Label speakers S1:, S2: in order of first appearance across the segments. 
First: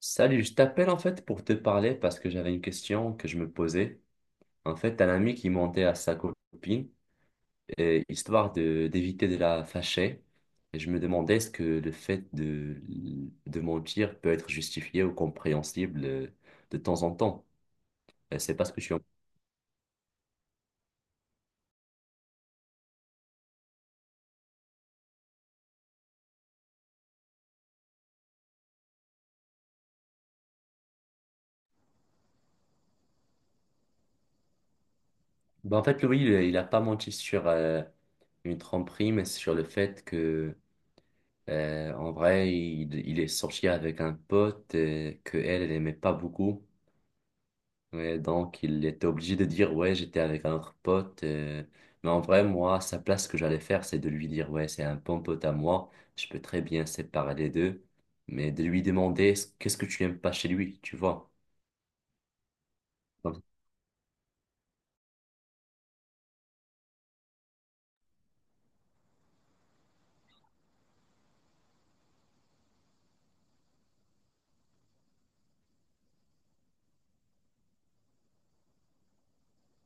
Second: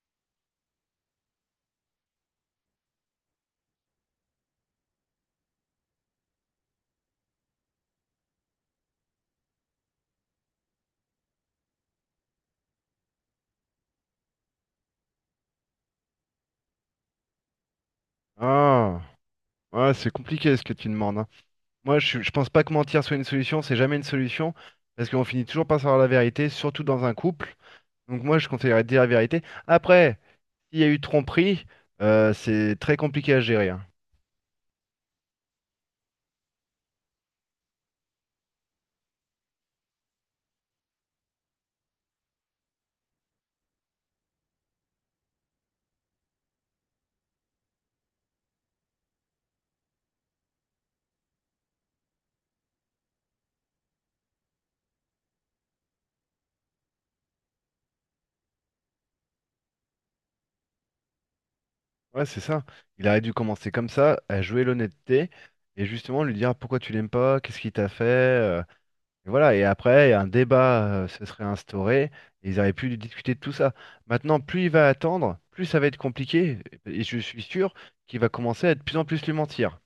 S1: Salut, je t'appelle en fait pour te parler parce que j'avais une question que je me posais. En fait, un ami qui mentait à sa copine, et histoire de d'éviter de la fâcher. Et je me demandais est-ce que le fait de mentir peut être justifié ou compréhensible de temps en temps. C'est pas ce que je suis en...
S2: Ah, ouais, c'est compliqué ce que tu demandes, hein. Moi, je pense pas que mentir soit une solution, c'est jamais une solution, parce qu'on finit toujours par savoir la vérité, surtout dans un couple. Donc moi, je conseillerais de dire la vérité. Après, s'il y a eu tromperie, c'est très compliqué à gérer, hein.
S1: Bah en fait, Louis, il a pas menti sur une tromperie, mais sur le fait que, en vrai, il est sorti avec un pote que elle, elle aimait pas beaucoup. Ouais, donc il était obligé de dire ouais, j'étais avec un autre pote. Mais en vrai, moi, sa place, ce que j'allais faire, c'est de lui dire ouais, c'est un bon pote à moi. Je peux très bien séparer les deux. Mais de lui demander qu'est-ce que tu n'aimes pas chez lui, tu vois.
S2: Ouais, c'est ça. Il aurait dû
S1: Donc,
S2: commencer comme ça, à jouer l'honnêteté, et justement lui dire pourquoi tu l'aimes pas, qu'est-ce qu'il t'a fait. Et voilà, et après, un débat se serait instauré, et ils auraient pu discuter de tout ça. Maintenant, plus il va attendre, plus ça va être compliqué, et je suis sûr qu'il va commencer à de plus en plus lui mentir.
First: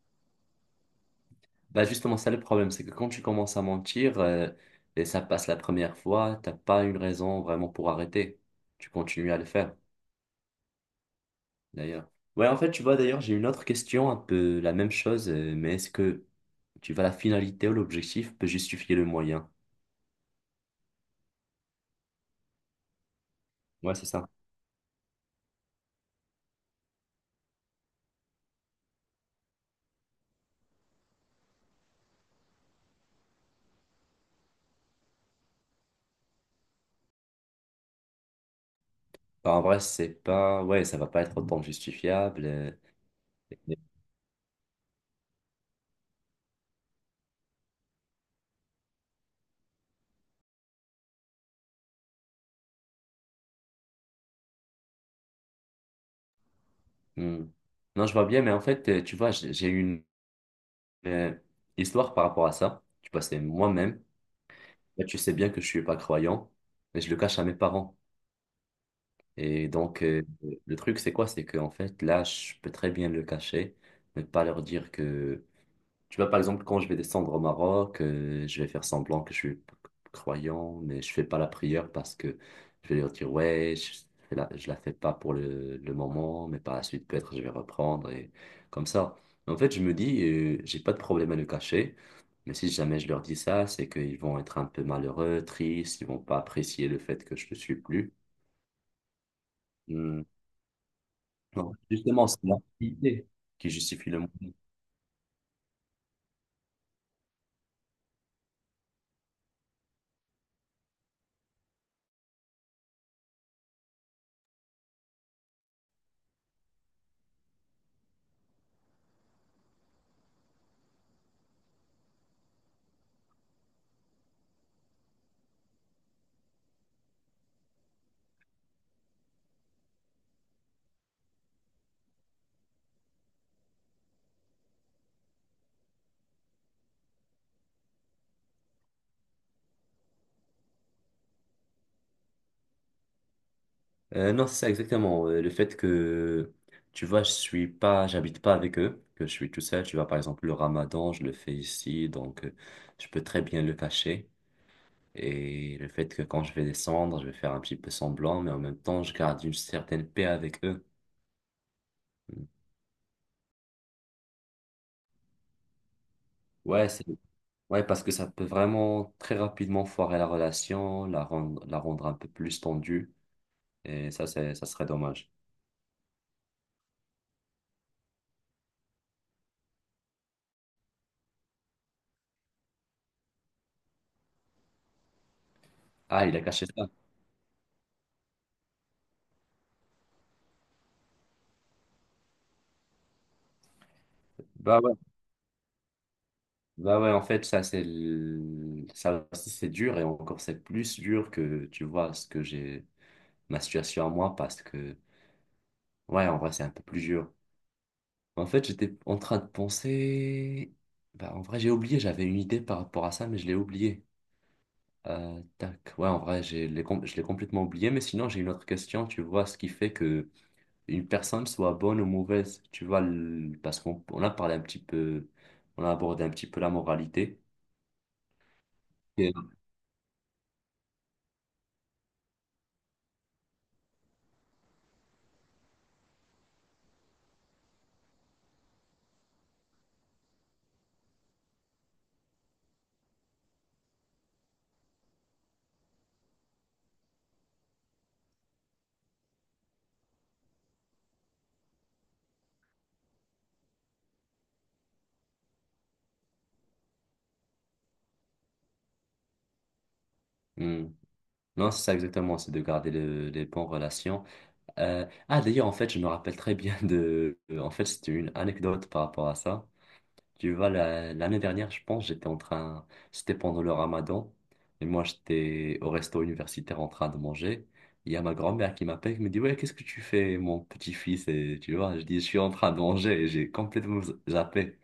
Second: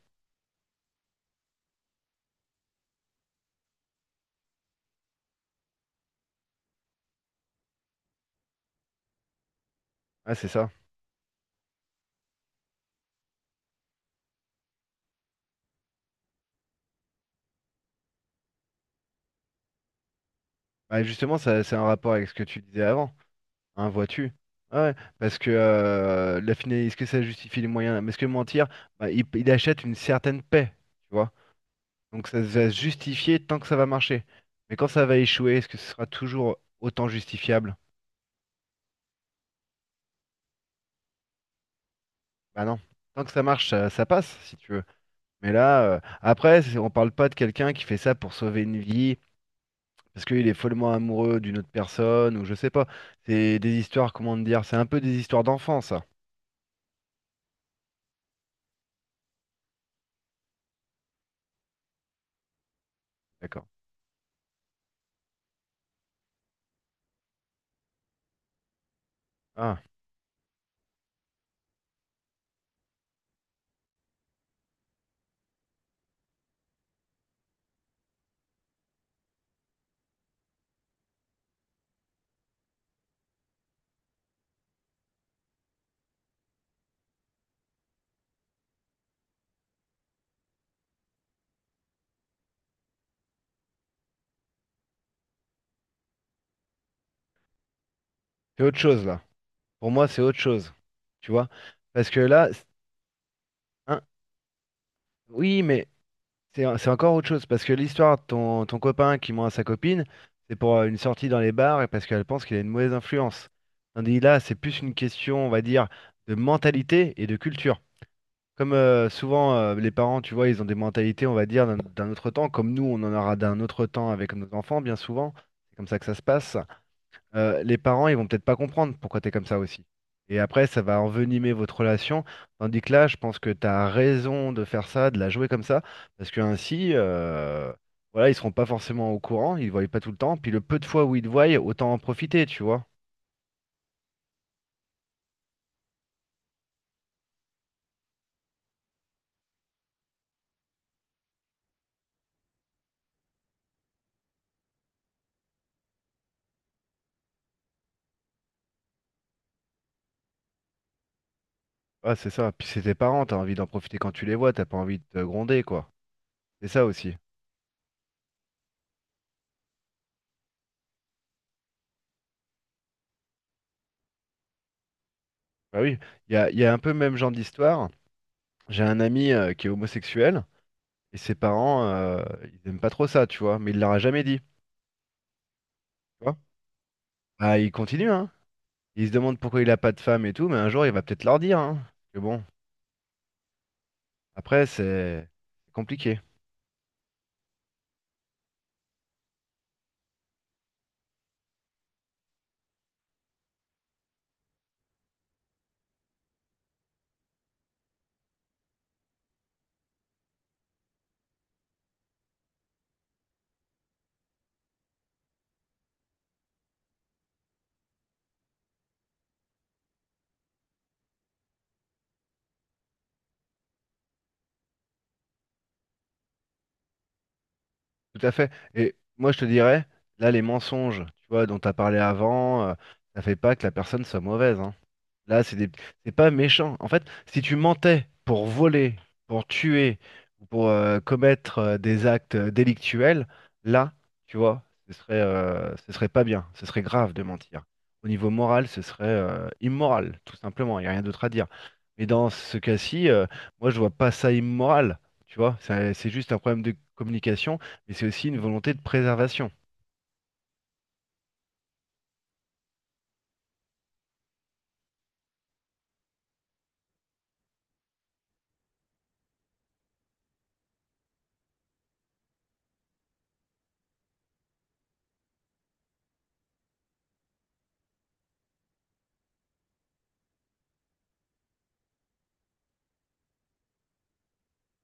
S1: bah justement, ça le problème, c'est que quand tu commences à mentir et ça passe la première fois, t'as pas une raison vraiment pour arrêter. Tu continues à le faire.
S2: Ah, c'est ça.
S1: D'ailleurs. Ouais, en fait, tu vois, d'ailleurs, j'ai une autre question, un peu la même chose, mais est-ce que tu vois la finalité ou l'objectif peut justifier le moyen?
S2: Bah, justement, ça, c'est un rapport avec ce que tu disais avant, hein,
S1: Ouais, c'est ça.
S2: vois-tu? Ouais, ouais, parce que la finalité, est-ce que ça justifie les moyens? Mais est-ce que mentir, bah, il achète une certaine paix, tu vois? Donc ça va se justifier tant que ça va marcher. Mais quand ça va échouer, est-ce que ce sera toujours autant justifiable?
S1: Bah, en vrai, c'est pas. Ouais, ça va pas être autant justifiable.
S2: Bah non, tant que ça marche,
S1: Mais-
S2: ça passe, si tu veux. Mais là, après, on parle pas de quelqu'un qui fait ça pour sauver une vie, parce qu'il est follement amoureux d'une autre personne, ou je sais pas. C'est des histoires, comment te dire, c'est un peu des histoires d'enfants, ça.
S1: Hmm. Non, je vois bien, mais en fait, tu vois, j'ai eu une euh, histoire par rapport à ça. Tu vois, c'est
S2: D'accord.
S1: moi-même. Là, tu sais bien que je suis pas croyant, mais je le cache à mes parents. Et
S2: Ah,
S1: donc, le truc, c'est quoi? C'est que en fait, là, je peux très bien le cacher, mais pas leur dire que. Tu vois, par exemple, quand je vais descendre au Maroc, je vais faire semblant que je suis croyant, mais je fais pas la prière parce que je vais leur dire, ouais, je, fais la, je la fais pas pour le moment, mais par la suite, peut-être, je vais reprendre et comme ça. Mais en fait, je me dis, j'ai pas de problème à le cacher, mais si jamais je leur dis ça, c'est qu'ils vont être un peu malheureux, tristes, ils vont pas apprécier le fait que je ne suis plus.
S2: c'est autre chose, là. Pour moi, c'est
S1: Hmm.
S2: autre chose. Tu vois?
S1: Non,
S2: Parce que
S1: justement, c'est
S2: là,
S1: l'activité qui
S2: hein,
S1: justifie le monde.
S2: oui, mais c'est encore autre chose, parce que l'histoire de ton copain qui ment à sa copine, c'est pour une sortie dans les bars et parce qu'elle pense qu'il a une mauvaise influence. Tandis là, c'est plus une question, on va dire, de mentalité et de culture. Comme souvent, les parents, tu vois, ils ont des mentalités, on va dire, d'un autre temps, comme nous, on en aura d'un autre temps avec nos enfants, bien souvent. C'est comme ça que ça se passe. Les parents, ils vont peut-être pas comprendre pourquoi tu es comme ça aussi. Et après, ça va envenimer votre relation. Tandis que là, je pense que tu as raison de faire ça, de la jouer comme ça, parce que ainsi, voilà, ils seront pas forcément au courant, ils ne voient pas tout le temps. Puis le peu de fois où ils te voient, autant en profiter, tu vois.
S1: Non, c'est ça exactement. Le fait que, tu vois, je suis pas, j'habite pas avec eux, que je suis tout seul. Tu vois, par exemple, le ramadan, je le fais ici, donc je peux très bien le cacher. Et le fait que quand je vais descendre, je vais faire un petit peu semblant, mais en même temps, je garde une certaine paix avec eux.
S2: Ah, c'est
S1: Mm.
S2: ça. Puis c'est tes parents, t'as envie d'en profiter quand tu les vois, t'as pas envie de te gronder, quoi. C'est ça
S1: Ouais, c'est,
S2: aussi.
S1: ouais, parce que ça peut vraiment très rapidement foirer la relation, la rendre un peu plus tendue. Et ça, c'est, ça serait dommage.
S2: Bah oui, il y a un peu le même genre d'histoire. J'ai un ami qui est homosexuel, et ses parents, ils aiment pas trop ça, tu vois, mais il leur a jamais dit, tu
S1: Ah,
S2: vois.
S1: il a caché ça.
S2: Ah, il continue, hein. Il se demande pourquoi il a pas de femme et tout, mais un jour, il va peut-être leur dire, hein. Que bon, après,
S1: Bah ouais.
S2: c'est compliqué.
S1: Bah ouais, en fait, ça, c'est le- ça aussi, c'est dur et encore, c'est plus dur que, tu vois, ce que j'ai, ma situation à moi parce que, ouais, en vrai, c'est un peu plus dur. En fait, j'étais en train de penser, bah, en vrai, j'ai oublié, j'avais une idée par rapport à ça, mais je l'ai oublié. Tac, ouais, en vrai, je l'ai complètement oublié, mais sinon, j'ai une autre question, tu vois, ce qui fait que une personne soit bonne ou mauvaise, tu vois, le- parce qu'on a parlé un petit peu, on a abordé un petit peu la moralité.
S2: Tout à fait. Et moi, je te
S1: Ok.
S2: dirais, là, les mensonges, tu vois, dont tu as parlé avant, ça fait pas que la personne soit mauvaise, hein. Là, c'est des... c'est pas méchant. En fait, si tu mentais pour voler, pour tuer, ou pour commettre des actes délictuels, là, tu vois, ce serait pas bien, ce serait grave de mentir. Au niveau moral, ce serait immoral, tout simplement. Il n'y a rien d'autre à dire. Mais dans ce cas-ci, moi, je vois pas ça immoral. Tu vois, c'est juste un problème de communication, mais c'est aussi une volonté de préservation.
S1: Hmm. Non, c'est ça exactement, c'est de garder le- les bonnes relations. Ah, d'ailleurs, en fait, je me rappelle très bien de... En fait, c'était une anecdote par rapport à ça. Tu vois, la- l'année dernière, je pense, j'étais en train... C'était pendant le ramadan. Et moi, j'étais au resto universitaire en train de manger. Il y a ma grand-mère qui m'appelle, qui me dit, «Ouais, qu'est-ce que tu fais, mon petit-fils?» Et tu vois, je dis, «Je suis en train de manger» et j'ai complètement zappé.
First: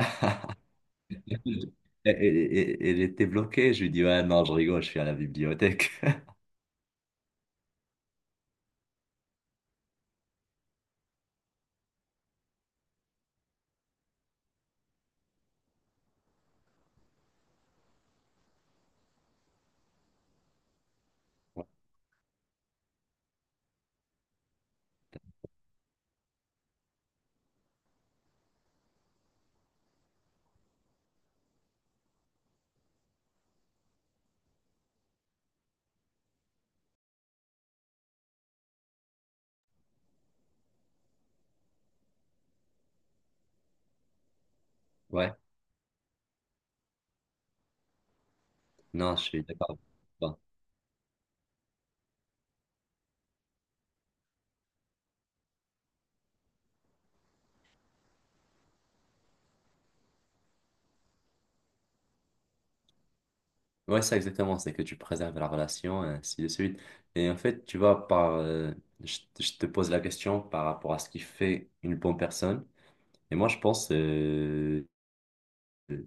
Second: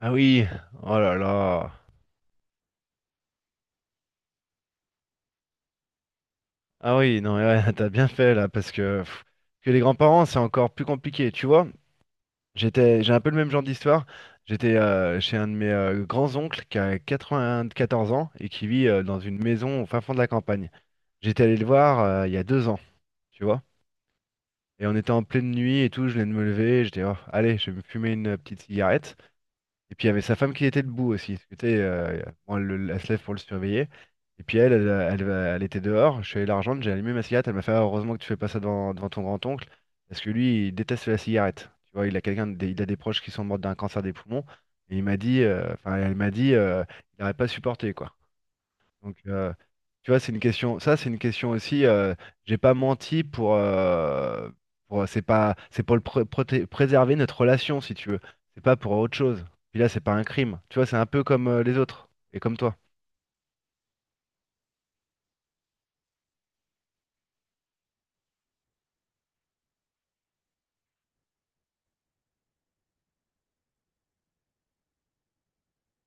S2: Ah oui, oh là là.
S1: Elle était bloquée. Je lui dis, «Ouais, non, je rigole, je suis à la bibliothèque.»
S2: Ah oui, non, ouais, t'as bien fait là, parce que, pff, que les grands-parents, c'est encore plus compliqué, tu vois. J'étais, j'ai un peu le même genre d'histoire. J'étais chez un de mes grands-oncles qui a 94 ans et qui vit dans une maison au fin fond de la campagne. J'étais allé le voir il y a 2 ans, tu vois. Et on était en pleine nuit et tout, je venais de me lever, j'étais, oh, allez, je vais me fumer une petite cigarette. Et puis il y avait sa femme qui était debout aussi, parce que, tu sais, bon, elle se lève pour le surveiller. Et puis elle était dehors. Je suis allé la rejoindre, j'ai allumé ma cigarette. Elle m'a fait: ah, heureusement que tu fais pas ça devant ton grand-oncle. Parce que lui, il déteste la cigarette. Tu vois, il a il a des proches qui sont morts d'un cancer des poumons. Et il m'a
S1: Ouais,
S2: dit, elle m'a dit, il n'aurait pas supporté, quoi.
S1: non,
S2: Donc,
S1: je suis d'accord.
S2: tu vois, c'est une question. Ça, c'est une question aussi. J'ai pas menti pour. Pour- c'est pas. C'est pour le préserver notre relation, si tu veux. C'est pas pour autre chose. Puis là, c'est pas un crime. Tu vois, c'est un peu comme les autres et comme toi.
S1: Ouais, ça exactement, c'est que tu préserves la relation, et ainsi de suite. Et en fait, tu vois, par, je te pose la question par rapport à ce qui fait une bonne personne. Et moi, je pense, euh,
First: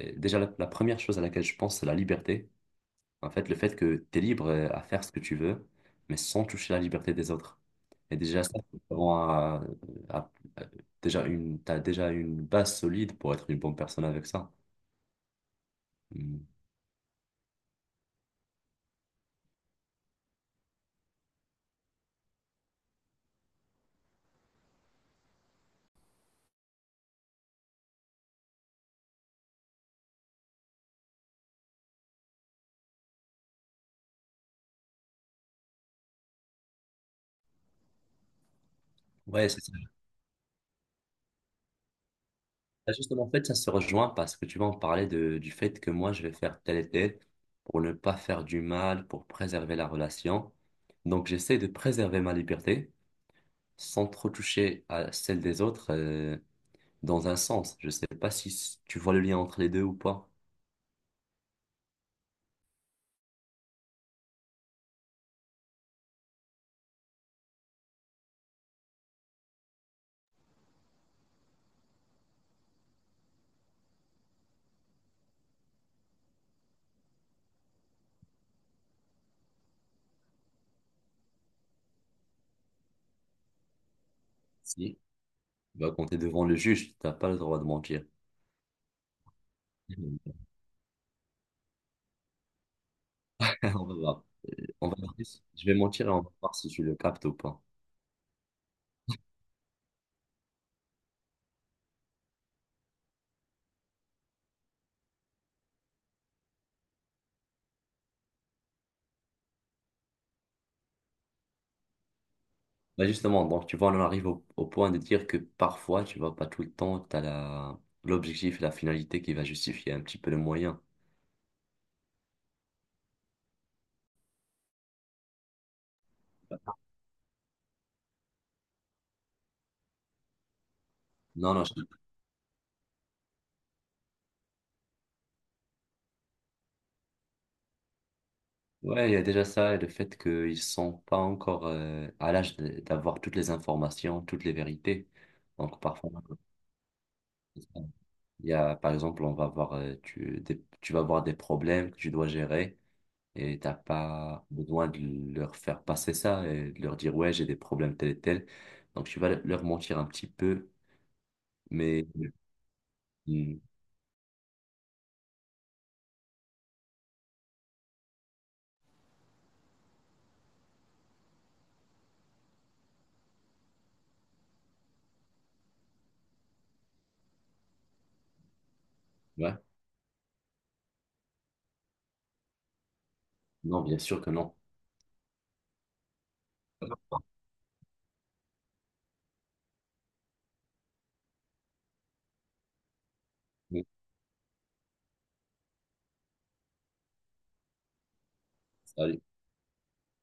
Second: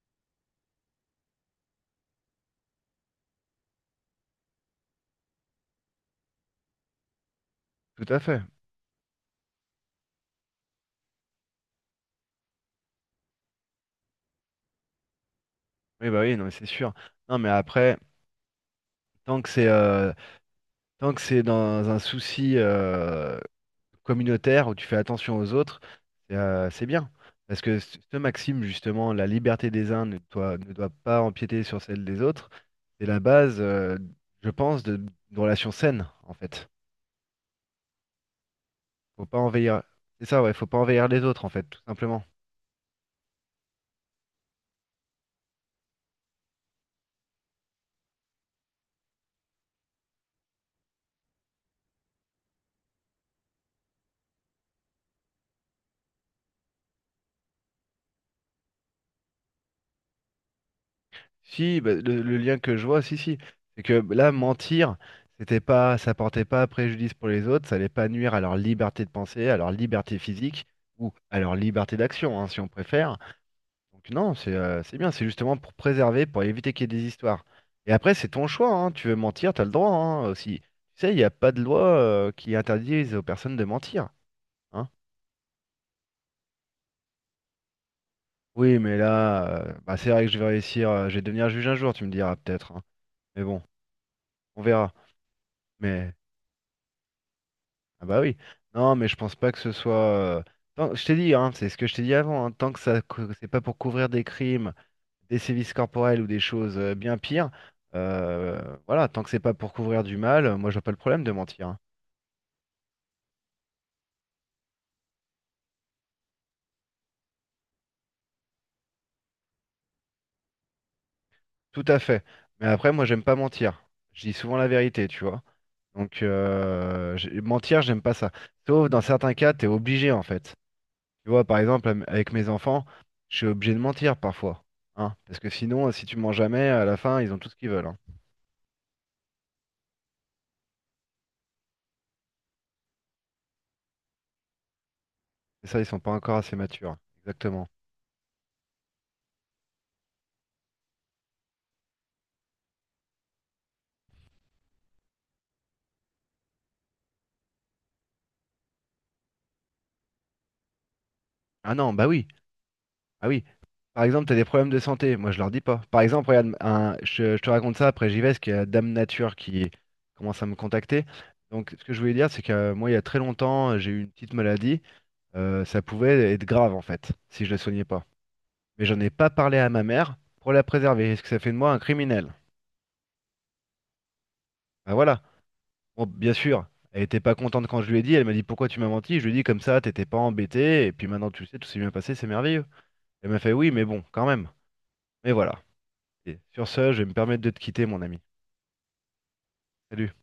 S1: déjà, la première chose à laquelle je pense, c'est la liberté. En fait, le fait que tu es libre à faire ce que tu veux, mais sans toucher la liberté des autres.
S2: Tout
S1: Et
S2: à fait.
S1: déjà, ça, c'est vraiment à- à- euh, déjà une, t'as déjà une base solide pour être une bonne personne avec ça.
S2: Oui, bah oui, non,
S1: Mm.
S2: mais c'est sûr. Non, mais après, tant que c'est euh, tant que c'est dans un souci, communautaire où tu fais attention aux autres, c'est bien. Parce que ce maxime, justement, la liberté des uns ne doit pas empiéter sur celle des autres, c'est la base, je pense, d'une relation saine, en fait. Faut pas
S1: Ouais, c'est
S2: envahir. C'est ça, ouais, faut pas envahir les autres, en fait, tout simplement.
S1: bah, justement, en fait, ça se rejoint parce que tu vas en parler de, du fait que moi, je vais faire tel et tel pour ne pas faire du mal, pour préserver la relation. Donc, j'essaie de préserver ma liberté sans trop toucher à celle des autres dans un sens. Je sais pas si s- tu vois le lien entre les deux ou pas.
S2: Si, bah, le lien que je vois, si, si, c'est que là, mentir, c'était pas, ça portait pas préjudice pour les autres, ça allait pas nuire à leur liberté de penser, à leur liberté physique, ou à leur liberté d'action, hein, si on préfère. Donc non, c'est bien, c'est justement pour préserver, pour éviter qu'il y ait des histoires. Et après, c'est ton choix, hein. Tu veux mentir, t'as le droit, hein, aussi. Tu sais, il n'y a pas de loi qui interdise aux personnes de mentir, hein.
S1: Si, bah, quand tu es devant le juge, tu n'as pas le droit de mentir.
S2: Oui, mais là, bah, c'est vrai que je vais réussir, je vais devenir juge un jour, tu me diras peut-être, hein. Mais bon,
S1: On va voir.
S2: on
S1: On
S2: verra.
S1: va voir. Je vais mentir et
S2: Mais
S1: on va voir si tu le captes ou pas.
S2: Ah bah oui. Non, mais je pense pas que ce soit. Je t'ai dit, hein, c'est ce que je t'ai dit avant, hein, tant que ça, c'est pas pour couvrir des crimes, des sévices corporels ou des choses bien pires, voilà, tant que c'est pas pour couvrir du mal, moi je vois pas le problème de mentir, hein.
S1: Bah, justement, donc tu vois, on en arrive au, au point de dire que parfois, tu vois, pas tout le temps, tu as la, l'objectif et la finalité qui va justifier un petit peu le moyen.
S2: Tout à fait. Mais après, moi j'aime pas mentir. Je dis souvent la vérité, tu vois. Donc mentir, j'aime pas ça. Sauf dans certains cas, t'es obligé en fait. Tu vois,
S1: Non,
S2: par
S1: non,
S2: exemple,
S1: je-
S2: avec mes enfants, je suis obligé de mentir parfois. Hein, parce que sinon, si tu mens jamais, à la fin, ils ont tout ce qu'ils veulent, hein.
S1: ouais, il y a déjà ça et le fait qu'ils sont pas encore à l'âge de- d'avoir toutes les informations, toutes les vérités.
S2: C'est ça,
S1: Donc
S2: ils sont pas
S1: parfois,
S2: encore assez matures. Exactement.
S1: il y a, par exemple, on va avoir, tu, des- tu vas avoir des problèmes que tu dois gérer et t'as pas besoin de leur faire passer ça et de leur dire, ouais, j'ai des problèmes tels et tels. Donc tu vas leur mentir un petit peu
S2: Ah non,
S1: mais,
S2: bah oui. Ah oui.
S1: mm,
S2: Par exemple, t'as des problèmes de santé. Moi, je leur dis pas. Par exemple, regarde, je te raconte ça, après j'y vais, parce qu'il y a Dame Nature qui commence à me contacter. Donc, ce que je voulais dire, c'est que moi, il y a très longtemps, j'ai eu une petite maladie. Ça pouvait être grave, en fait, si je la soignais pas. Mais j'en ai pas
S1: ouais,
S2: parlé à ma mère pour la préserver. Est-ce que ça fait de moi un criminel?
S1: non, bien sûr que non.
S2: Bah voilà. Bon, bien sûr, elle était pas contente quand je lui ai dit. Elle m'a dit, pourquoi tu m'as menti? Je lui ai dit, comme ça, t'étais pas embêté. Et puis maintenant, tu le sais, tout s'est bien passé, c'est merveilleux. Elle m'a fait oui, mais bon, quand même. Mais voilà. Et sur ce, je vais me permettre de te quitter, mon ami.
S1: Salut.
S2: Salut.